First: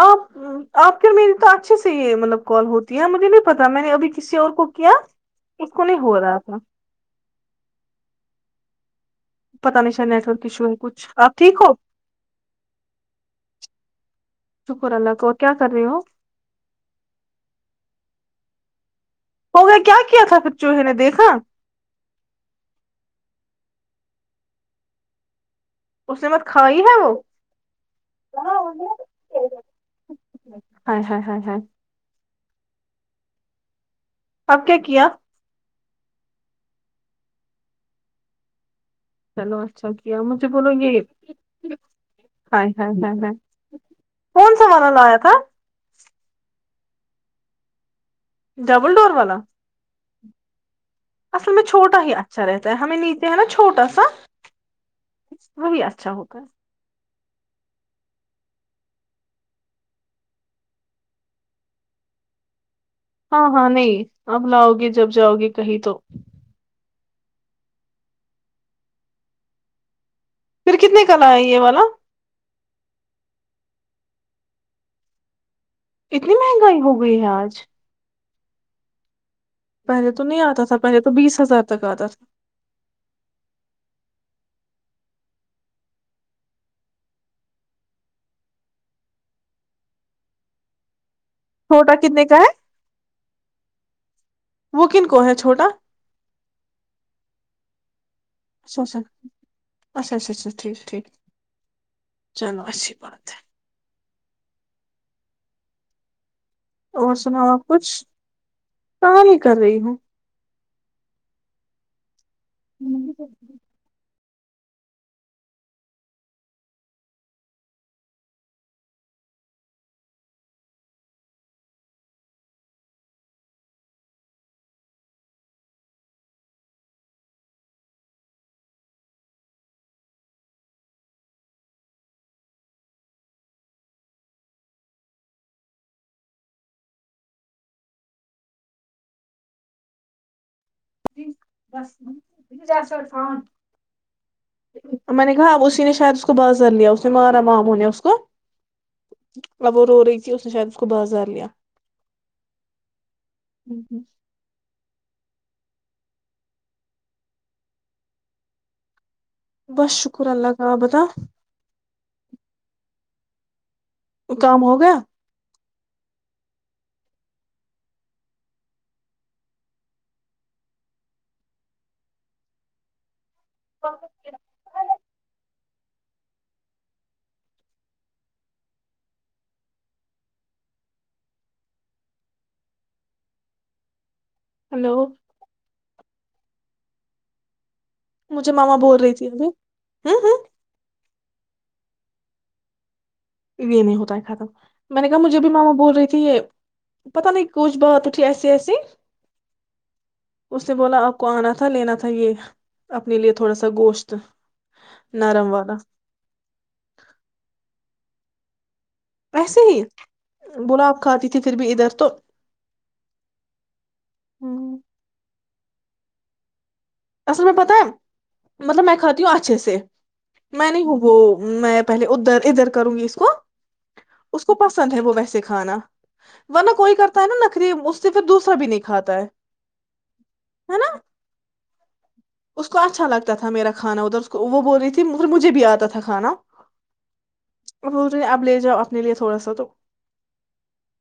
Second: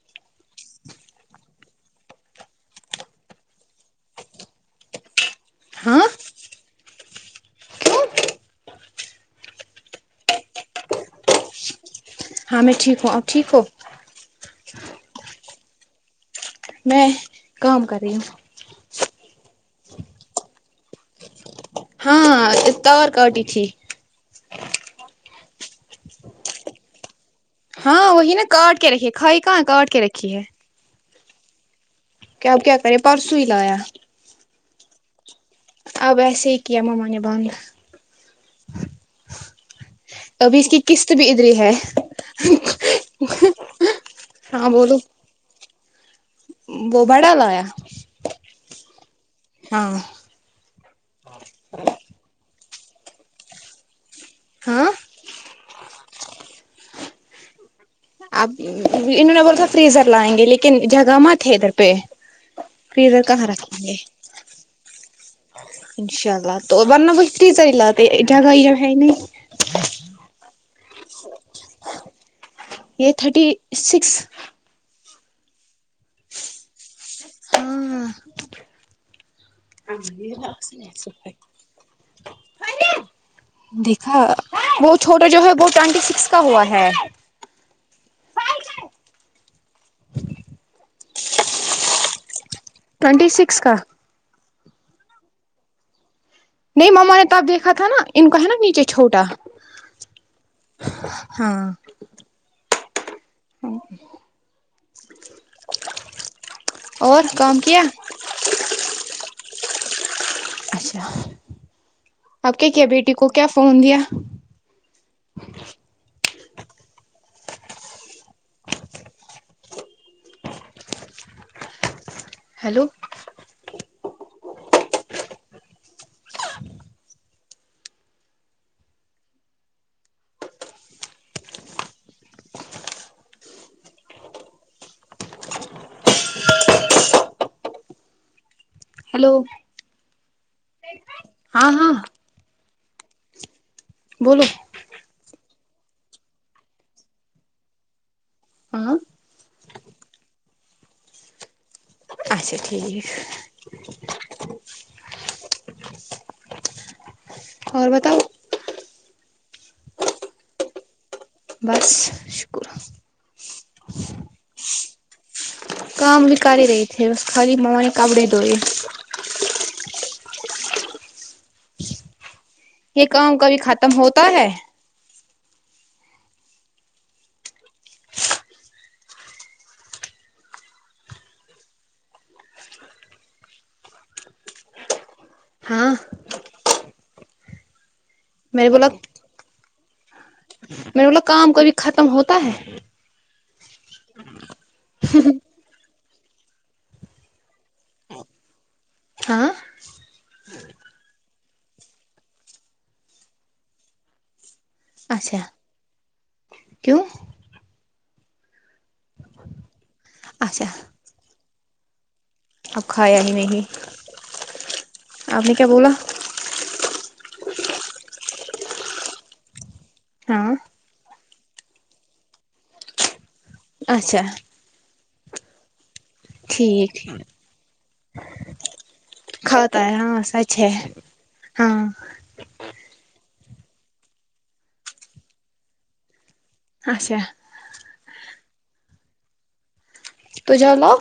آپ آپ کرھر میری تو اچھے سے یہ مطلب کال ہوتی ہے مجھے نہیں پتاہ میں نے ابھی کسی اور کو کیا اس کو نہیں ہاں ہو رہا تھا کیوں پت نہیں شا نیٹ ورک ایشو ہے کچھ آپ ٹھیک ہو ہاں میں ٹھیک ہوں اب ٹھیک ہو شکر اللہ کو اور کیا کر رہے ہو میں کام کر رہی ہوں ہو گیا کیا کیا تھا پ چوہے نے دیکھا ہاں تو اور کاٹی تھی اس نے مت کھاائی ہے وہ ہاں وہی نا کاٹ کے رکھی ہے کھائی کہاں کاٹ کے رکھی ہے ہاں ہاں [inaudible] کیا کیا کرے پرسوں ہی لایا اب کیا کیا [inaudible] اب ایسے ہی کیا مما نبان چلو [inaudible] اچھا کیا مجھے ابھی اس بولو کی یہ قسط بھی ادھر ہی ہے کون سا ہاں والانا بولو لایا تھا [inaudible] وہ بڑا لاویا ڈبل ڈور والا اصل میں چھوا ہی اچھا رہتا [inaudible] ہمیں نیچے ہے نا چھوٹا سا [inaudible] ہاں [inaudible] وہی اچھا ہوگا اب انہوں نے بول تھا فریزر لائیں گے لیکن جگاما تھے ادھر پہ فریزر کہاں ہاں ہاں رکھیں گے نہیں اب لاؤ گے جب جاؤ گے کہیں تو انشاء اللہ تو ورنہ بتری چل لاات جا ہے ہی نہیں پھر کتنے کل ہے یہ والا یہ تھرٹی سکس اتنی مہنگی ہو گئی ہے آج ہاں پہلے تو نہیں آتا تھا پہلے تو بیس ہزار تک آتا تھا دیکھا وہ چھوٹا جو ہے وہ ٹوینٹی سکس کا ہوا ہے چھوٹا کتنے کا ہے ٹوونٹی سکس کا وہ کن کو ہے چھوٹا نہیں مما نے تب دیکھا تھا نا ان کو ہے نا اچھا نیچے اچھا چھوٹا اچھا اچھا اچھا ٹھیک ٹھیک ہاں چلو اچھی بات ہے ہاں [inaudible] اور سناؤ آپ کچھ کہاں نہیں کر رہی ہوں اچھا [inaudible] آپ کیا کیا بیٹی کو کیا فون دیا [inaudible] ہیلو [inaudible] ہیلو ہاں ہاں جاس فان [inaudible] بولو میں نے کہا اسی نے شاید اس کو بازر لیا اس نے مارا ماموں نے اس کو ہاں [inaudible] اب وہ رو رہی تھی اس نے شاید اس کو بازار لیا اچھا ٹھیک اور بتاؤ بس شکر اللہ کاال آبتہ بس شکر وہ کام ہو گیا کام بھی کر ہی رہی تھھی بس خالی مو نے کپڑے دھوئے یہ کن کا بھی ختم ہوتا ہے ہلو ہاں مجھے میں نے ماما بول رہی تھی ابھی ہوں ہوں میرے بلا کام کبھی ختم ہوتا ہے یہ نہیں ہوتا ہے ختم میں نے کہا مجھے بھی ماما بول رہی تھی یہ پتا نہیں کچھ بات اٹھی ایسی ایسی ہاں اس نے بولا آپ کو آنا تھا لینا تھا یہ اپنے لیے تھوڑا سا گوشت اچھا نرم والا کیوں ایسے ہی اچھا گلاب کھاتی تھی پھر بھی ادھر تو آکھایا نہیں نہیں اپنی کیا بولا اصل میں پتہ مطلب میں کھتیوں اچھے سے ہاں میں نہیں ہوں وہ میں پہلے ادھر ادھر کروں گی اس کو اچھا اس کو پسند ہے وہ وی سکھانا ورنہ کوئی ٹھیک کرتا ہے نا نخری صرف دوسرا نہیں کھاتا ہے کاؤتا ہے ہاں سچ ہے ہاں ج اس کو اچھا لگتا تھا میرا کھانا ادھر وہ بول رہی تھی م مجھے بھی آتا تھاھانا اچھا وہ ابل ج اپنے لیے تھوڑا سا تو تو جوولو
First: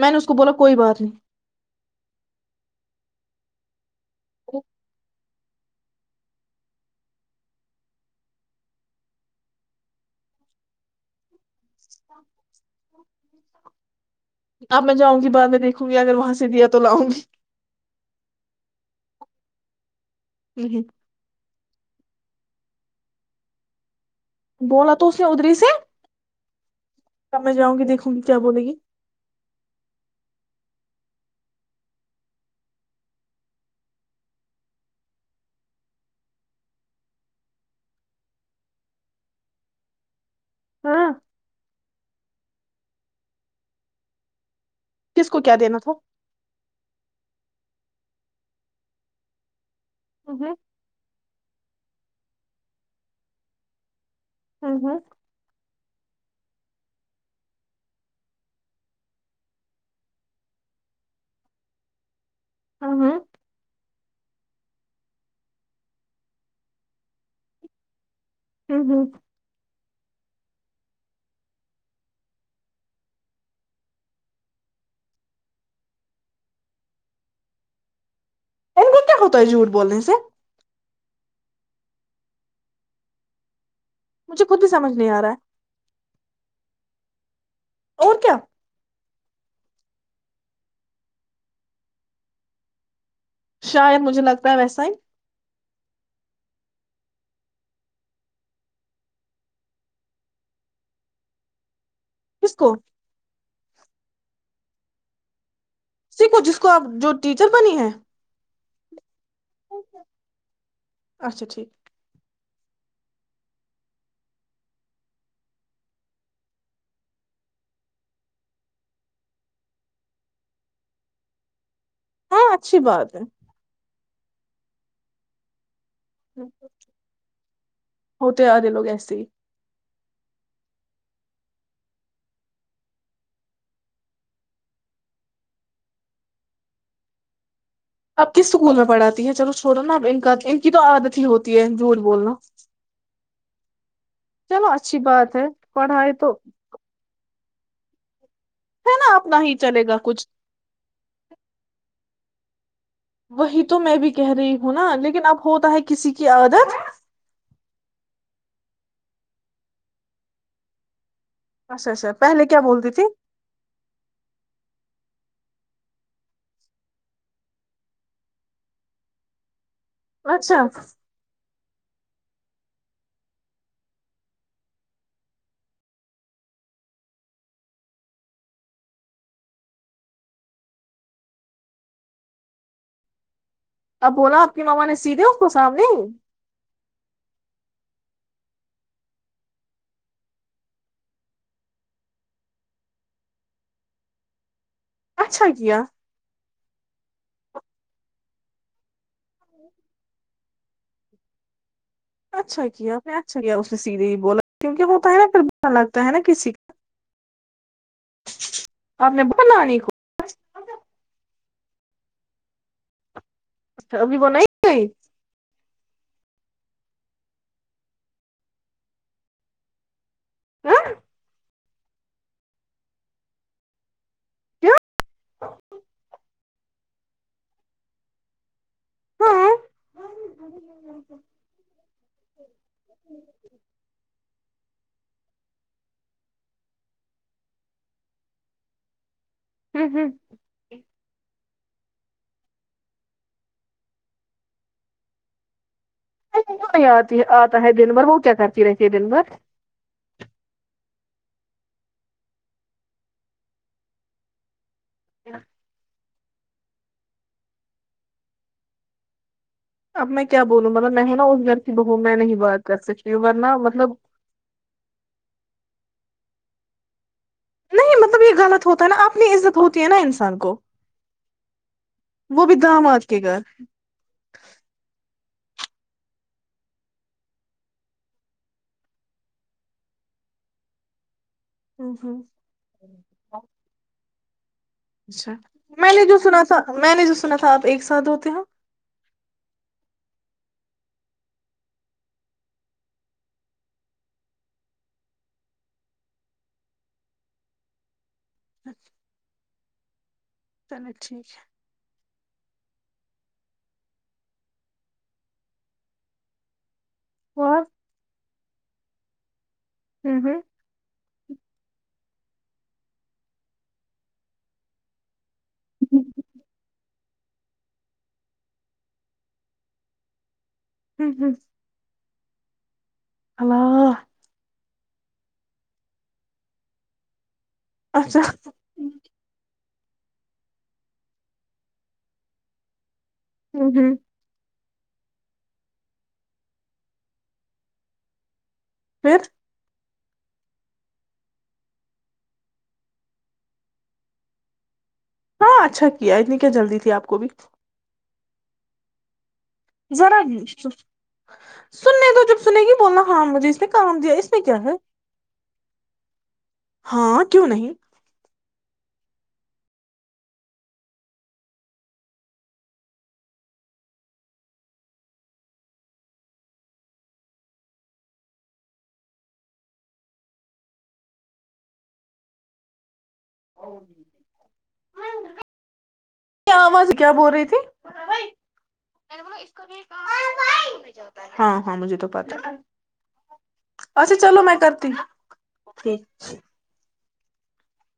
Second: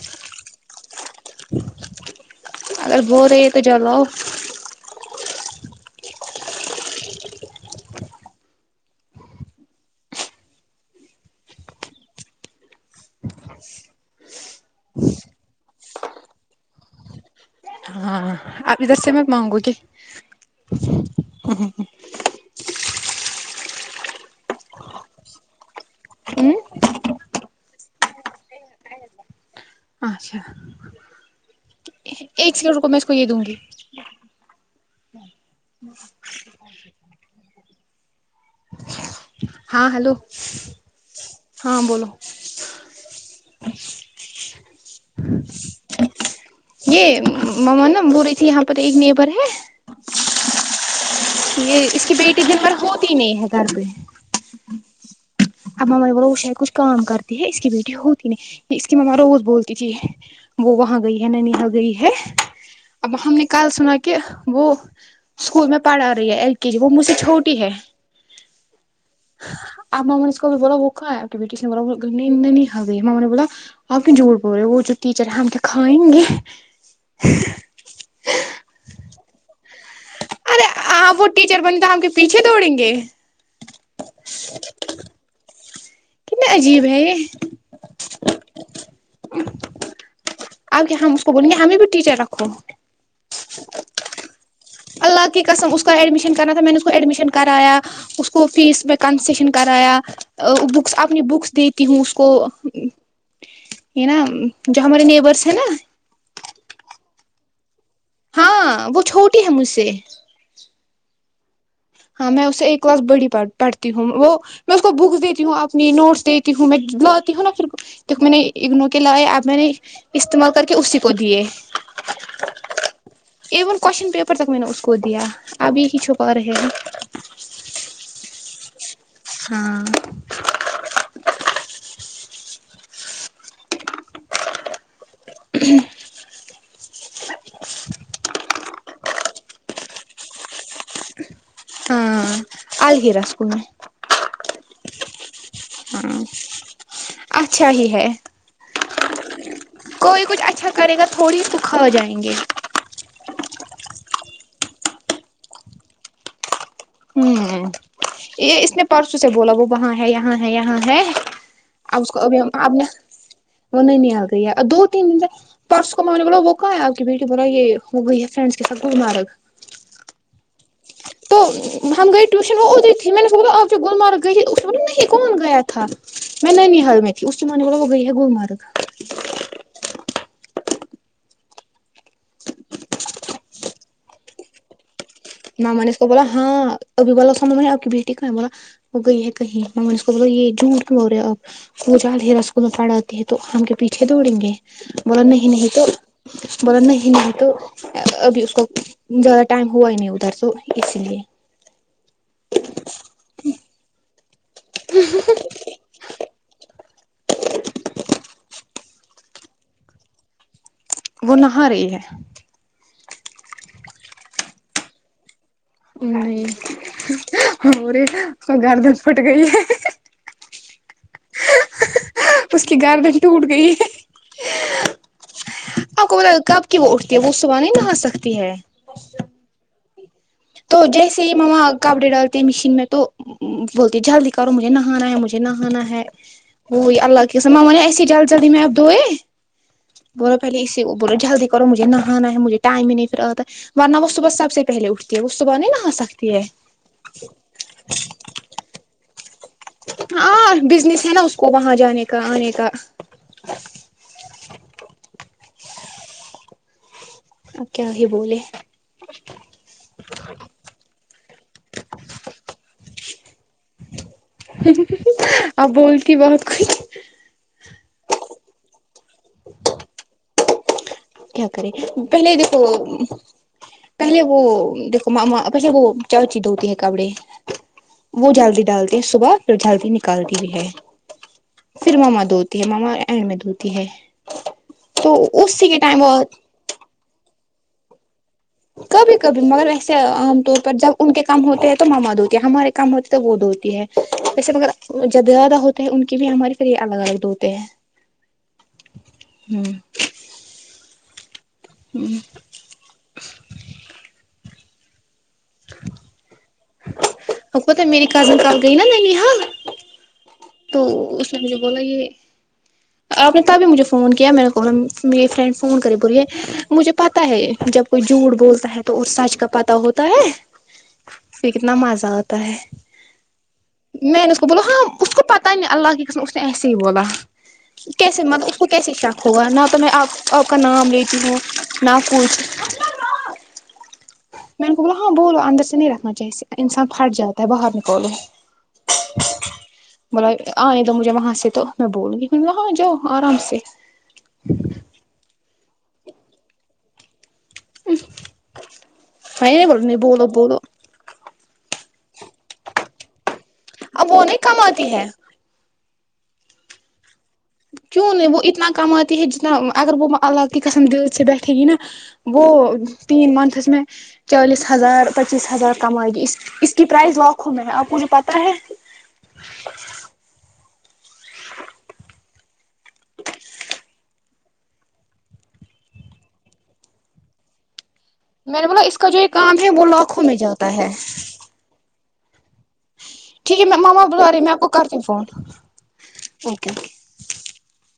میں نے اس کو بولا کوئی بات نہیں اگر بو رہے ہے تو چلو ا ہ اب میں جاؤں گی بعد میں دیکھوں گی اگر وہاں سے دیا تو لاؤں گی ہاں آپ ادھر سے میں مانگو گی رحت [inaudible] بولا تو اس نے ادری سے [unintelligible] کیا میں جاؤں گی دیکھوں کیا بولے گی [unintelligible] اچھا ایک سلوڈ کو میں اس کو یہ دوں گی [unintelligible] ہاں ہلو [unintelligible] ہاں [inaudible] ہاں بولیو [inaudible] کس کو کیا دینا تھا؟ [unintelligible] یہ مما نا ب رہی تھی یہاں پر ایک نیبر ہے [unintelligible] ا ہو [inaudible] یہ اس کی بیٹی دن بھر ہوتی نہیں ہے گھر میں [unintelligible] ہوں ہاں [inaudible] اب ماما نے بولا وہ شاید کچھ کام کرتی ہے اس کی بیٹی ہوتی نہیں کہ اس کی ماما روز بولتی تھی وہ وہاں گئی ہے نن یہاں گئی ہے [unintelligible] اب ہوں ہم نے کال سنا کہ [unintelligible] کہ وہ اسکول میں پڑھا رہی ہے ایل کے جی وہ مجھ سے چھوٹی ہے [unintelligible] ہوں ہوں آب ہم با وہوکھا ہےا ہم نے بولا آپ کی جڑ بول رہے وہ جو ٹیچر ہے ہم تو کھائیں گے انمت کیا ہووہ جیٹھ بولے سے آ وہ ٹیچر بنے تو ہم کے پیچھے دوڑیں گے مجھے خود بھی سمجھ نہیں آ رہا ہے کنا عجیب ہے یہ ہے اور کیا آ کیا ہم کوول گ ہم بھی ٹیٹا رکھو شاید مجھے لگتا ہے ویسا ہی اللہ کی قسم اس کا ایڈمیشن کرنا تھا میں نے ایڈمیشن کرایا اس کو فیس میں کنسیشن کرایا بکس اپنی بکس دی کہ ہوں اس کو ہے نا جو ہمارے نیبرس ہیں نا سیکھو جس کو آپ جو ٹیچر بنی ہے ہاں وہ چھوٹ [unintelligible] اچھا ٹھیک میں اسے ایک کلاس بڑی پڑتی ہوں وہ میں اس کو بکس دیتی ہوں اپنی نوٹس دیتی ہوں میں لاتی ہوں نا پھر د میں نے اگنو کے لائے اب میں نے استعمال کر کے اسی کو دیے ہاں اچھی بات ہے ایون کوشچن پیپر تک میں نے اس کو دیا ابھی ک چھپا رہے گ [unintelligible] ہاں [inaudible] اب کس اسکول میں پڑھاتی ہیں چلو چھوڑو نا ا ان کا ان کی تو عادت ہی ہوتی ہے جھوٹ بولنا [inaudible] چلو اچھی بات ہے پڑھا ہے ہاں تو اچھا ہی ہے ہے نا اپنا ہی چلے گا کوئی کچھ اچھا کرے گا تھوڑی سکھا جائیں گے ہ گے وہی تو میں بھی کہہ رہی ہوں نا لیکن اب ہوتا ہے کسی کی عادت ہوں یہ اس نے پرسوں سے بولا وہ وہاں ہے یہاں ہے یہاں ہے [inaudible] اچھا اچھا پہلے کیا بولتی تھی پرس کو میں نے بولا وہ کہا ہے آپ کی بیٹی بولا یہ ہو گئی ہے فرینڈ کے سھ گ مرگ اچھا ہم گئے ٹیوشن وہ ای تھی میں نے اس ب آپ جو گرگ گئی تھی اس ب نہیں کون گیا تھا میں نینی حال میں تھی اس کےم نے بلا وہ گئی ہے گلمرگ اب بولا آپ کی ماما نے سیدھے اس کو میں سامنے نے اس کو بولا ہاں مما نے بولا اس کی بیٹی کہا ہے اس نے بولا وہ گئی ہے کہیں ہم کیا پیچھے دوڑیں گے بول اچھا نہیں نہیں کیا تو بول نہیں ہی نہیں تو ابھی اس زدا ٹائم ہوائی نہیں ا ترسوں اس لیے اچھا کیا نے اچھا کیا اس نے سیدھے بولا کیونکہ ہوتا ہے نا پھر با لگتا ہے نا کسی کا آپ نے ب لانی وہ نہا رہی ہے ابھی بنائی گئی نہیں اور گھر دھر پٹ گئی ہے ہاں اس کی گھر بھی ٹوٹ گئی ہے آپ کو پت کب کی وہ اٹھتی ہے وہ صبح ہی نہا سکتی ہے تو جیسے ہی ماما کپڑے ڈالتے ہیں مشین میں تو ہوں بولتی جلدی کرو مجھے نہ نہانا ہے مجھے نہانا ہے وہی اللہ کے میں ایسے جلد جلدی میں اب دوئے بولو پہلے اسی بولو جلدی کرو مجھے نہ نہانا ہے مجھے ٹائم ہی نہیں ورنہ وہ صبح سب سے پہلے وہ اس بنے ن ہاں سک نہیں آتی آتا ہے دن بھر وہ کیا کرتی رہتی ہے دن بھر ہاں بزنس ہے نا اس کو وہاں جانے کا آنے کا [inaudible] ا کیا ہی بولے اب میں کیا بولوں میں ہوں نا اس گھر کی بہو میں نہیں بات کر سکتی ہوں ورنہ مطلب اب [inaudible] نہیں مطلب یہ غلط ہوتا ہے نا اپنی عزت ہوتی ہے نا انسان کو کیا کرے پہلے وہ بھی دیکھو داماد کے گھر پہلے وہ دیکو پیسے وہ چاچی دھتی ہے کپڑے وہ جلدی ڈالتی ہیں صبح پھر جلدی نکالتی بھی ہے پھر ماما دھوتی ہے ماما این میں دھوتی ہے تو اچھا اس س کے میں ٹائم نے جو وہ سنا تھا میں نے جو سنا تھا ایک ساتھ ہوتے ہیں کبھی کبھی مگر ویسے عام طور پر جب ان کے کام ہوتے ہیں تو ماما دھوتی ہمارے کام ہوتے ہے تو وہ دھوتی ہے ویسے مگر جب زیادہ ہوتے ہیں ان کی بھی ہماریے پھر یہ الگ الگ دھوتے ہیں ہ [inaudible] [inaudible] [inaudible] ا اور پت میری کازن کر گئی نا ننی حال ہوں ہوں تو اس نے مجھے بولا یہ آپ نے تبھی مجھے فون کیا میرے کو میری فرینڈ فون کر بوریے مجھ پتا ہے جب کوئی جھوٹ بولتا ہے تو اور سچ کا پتا ہوتا ہے پ کتنا مزہ ہوتا پرے اللہ میں ن اس کو بولو ہاں اس کو پتا ہی نہیں اللہ کی قسم اس نے ایسے ہی بولا اچھا کیسے مطلب اس کو کیسے شک ہوگا نہ تو میں آپ آپ کا نام لیتی ہوں نہ کچھ ہوں ہوں میں نے کو بولا ہاں بولو اندر سے نہیں رکھنا چاہیے انسان پھٹ جاتا ہے باہر نکولو پھر [unintelligible] بولا آنے دو مجھے وہاں سے تو میں بول گیاں جاؤ آرام سے ہاں اچھا کیا اتنی کیا جلدی تھی آپ کو بھی ہ [unintelligible] میں نہیں ب نہیں بہ ذرا دو بہ دو سننے تو جب سنے گی بولنا ہاں مج جی اب وہ نہیں کم آتی ہے ہاں کیوں نہیں کیوں نہیں وہ اتنا کماتی ہے جتنا اگر وہ الگ کی قسم دل سے بیٹھے گی نا وہ تین منتھس میں چالیس ہزار پچیس ہزار کمائے گی اس اس کی پرائز لاکھوں میں ہے آپ مجھے پتہ ہے [unintelligible] آواز کیا بول رہی تھی میں نے بولا اس کا جو کام ہے وہ لاکھوں میں جاتا ہے ہاں ہاں مجھے تو پتا ٹھیک ہے میں ماما بل رہی میں آپ کو کرتی ہوں فون اوکے [unintelligible]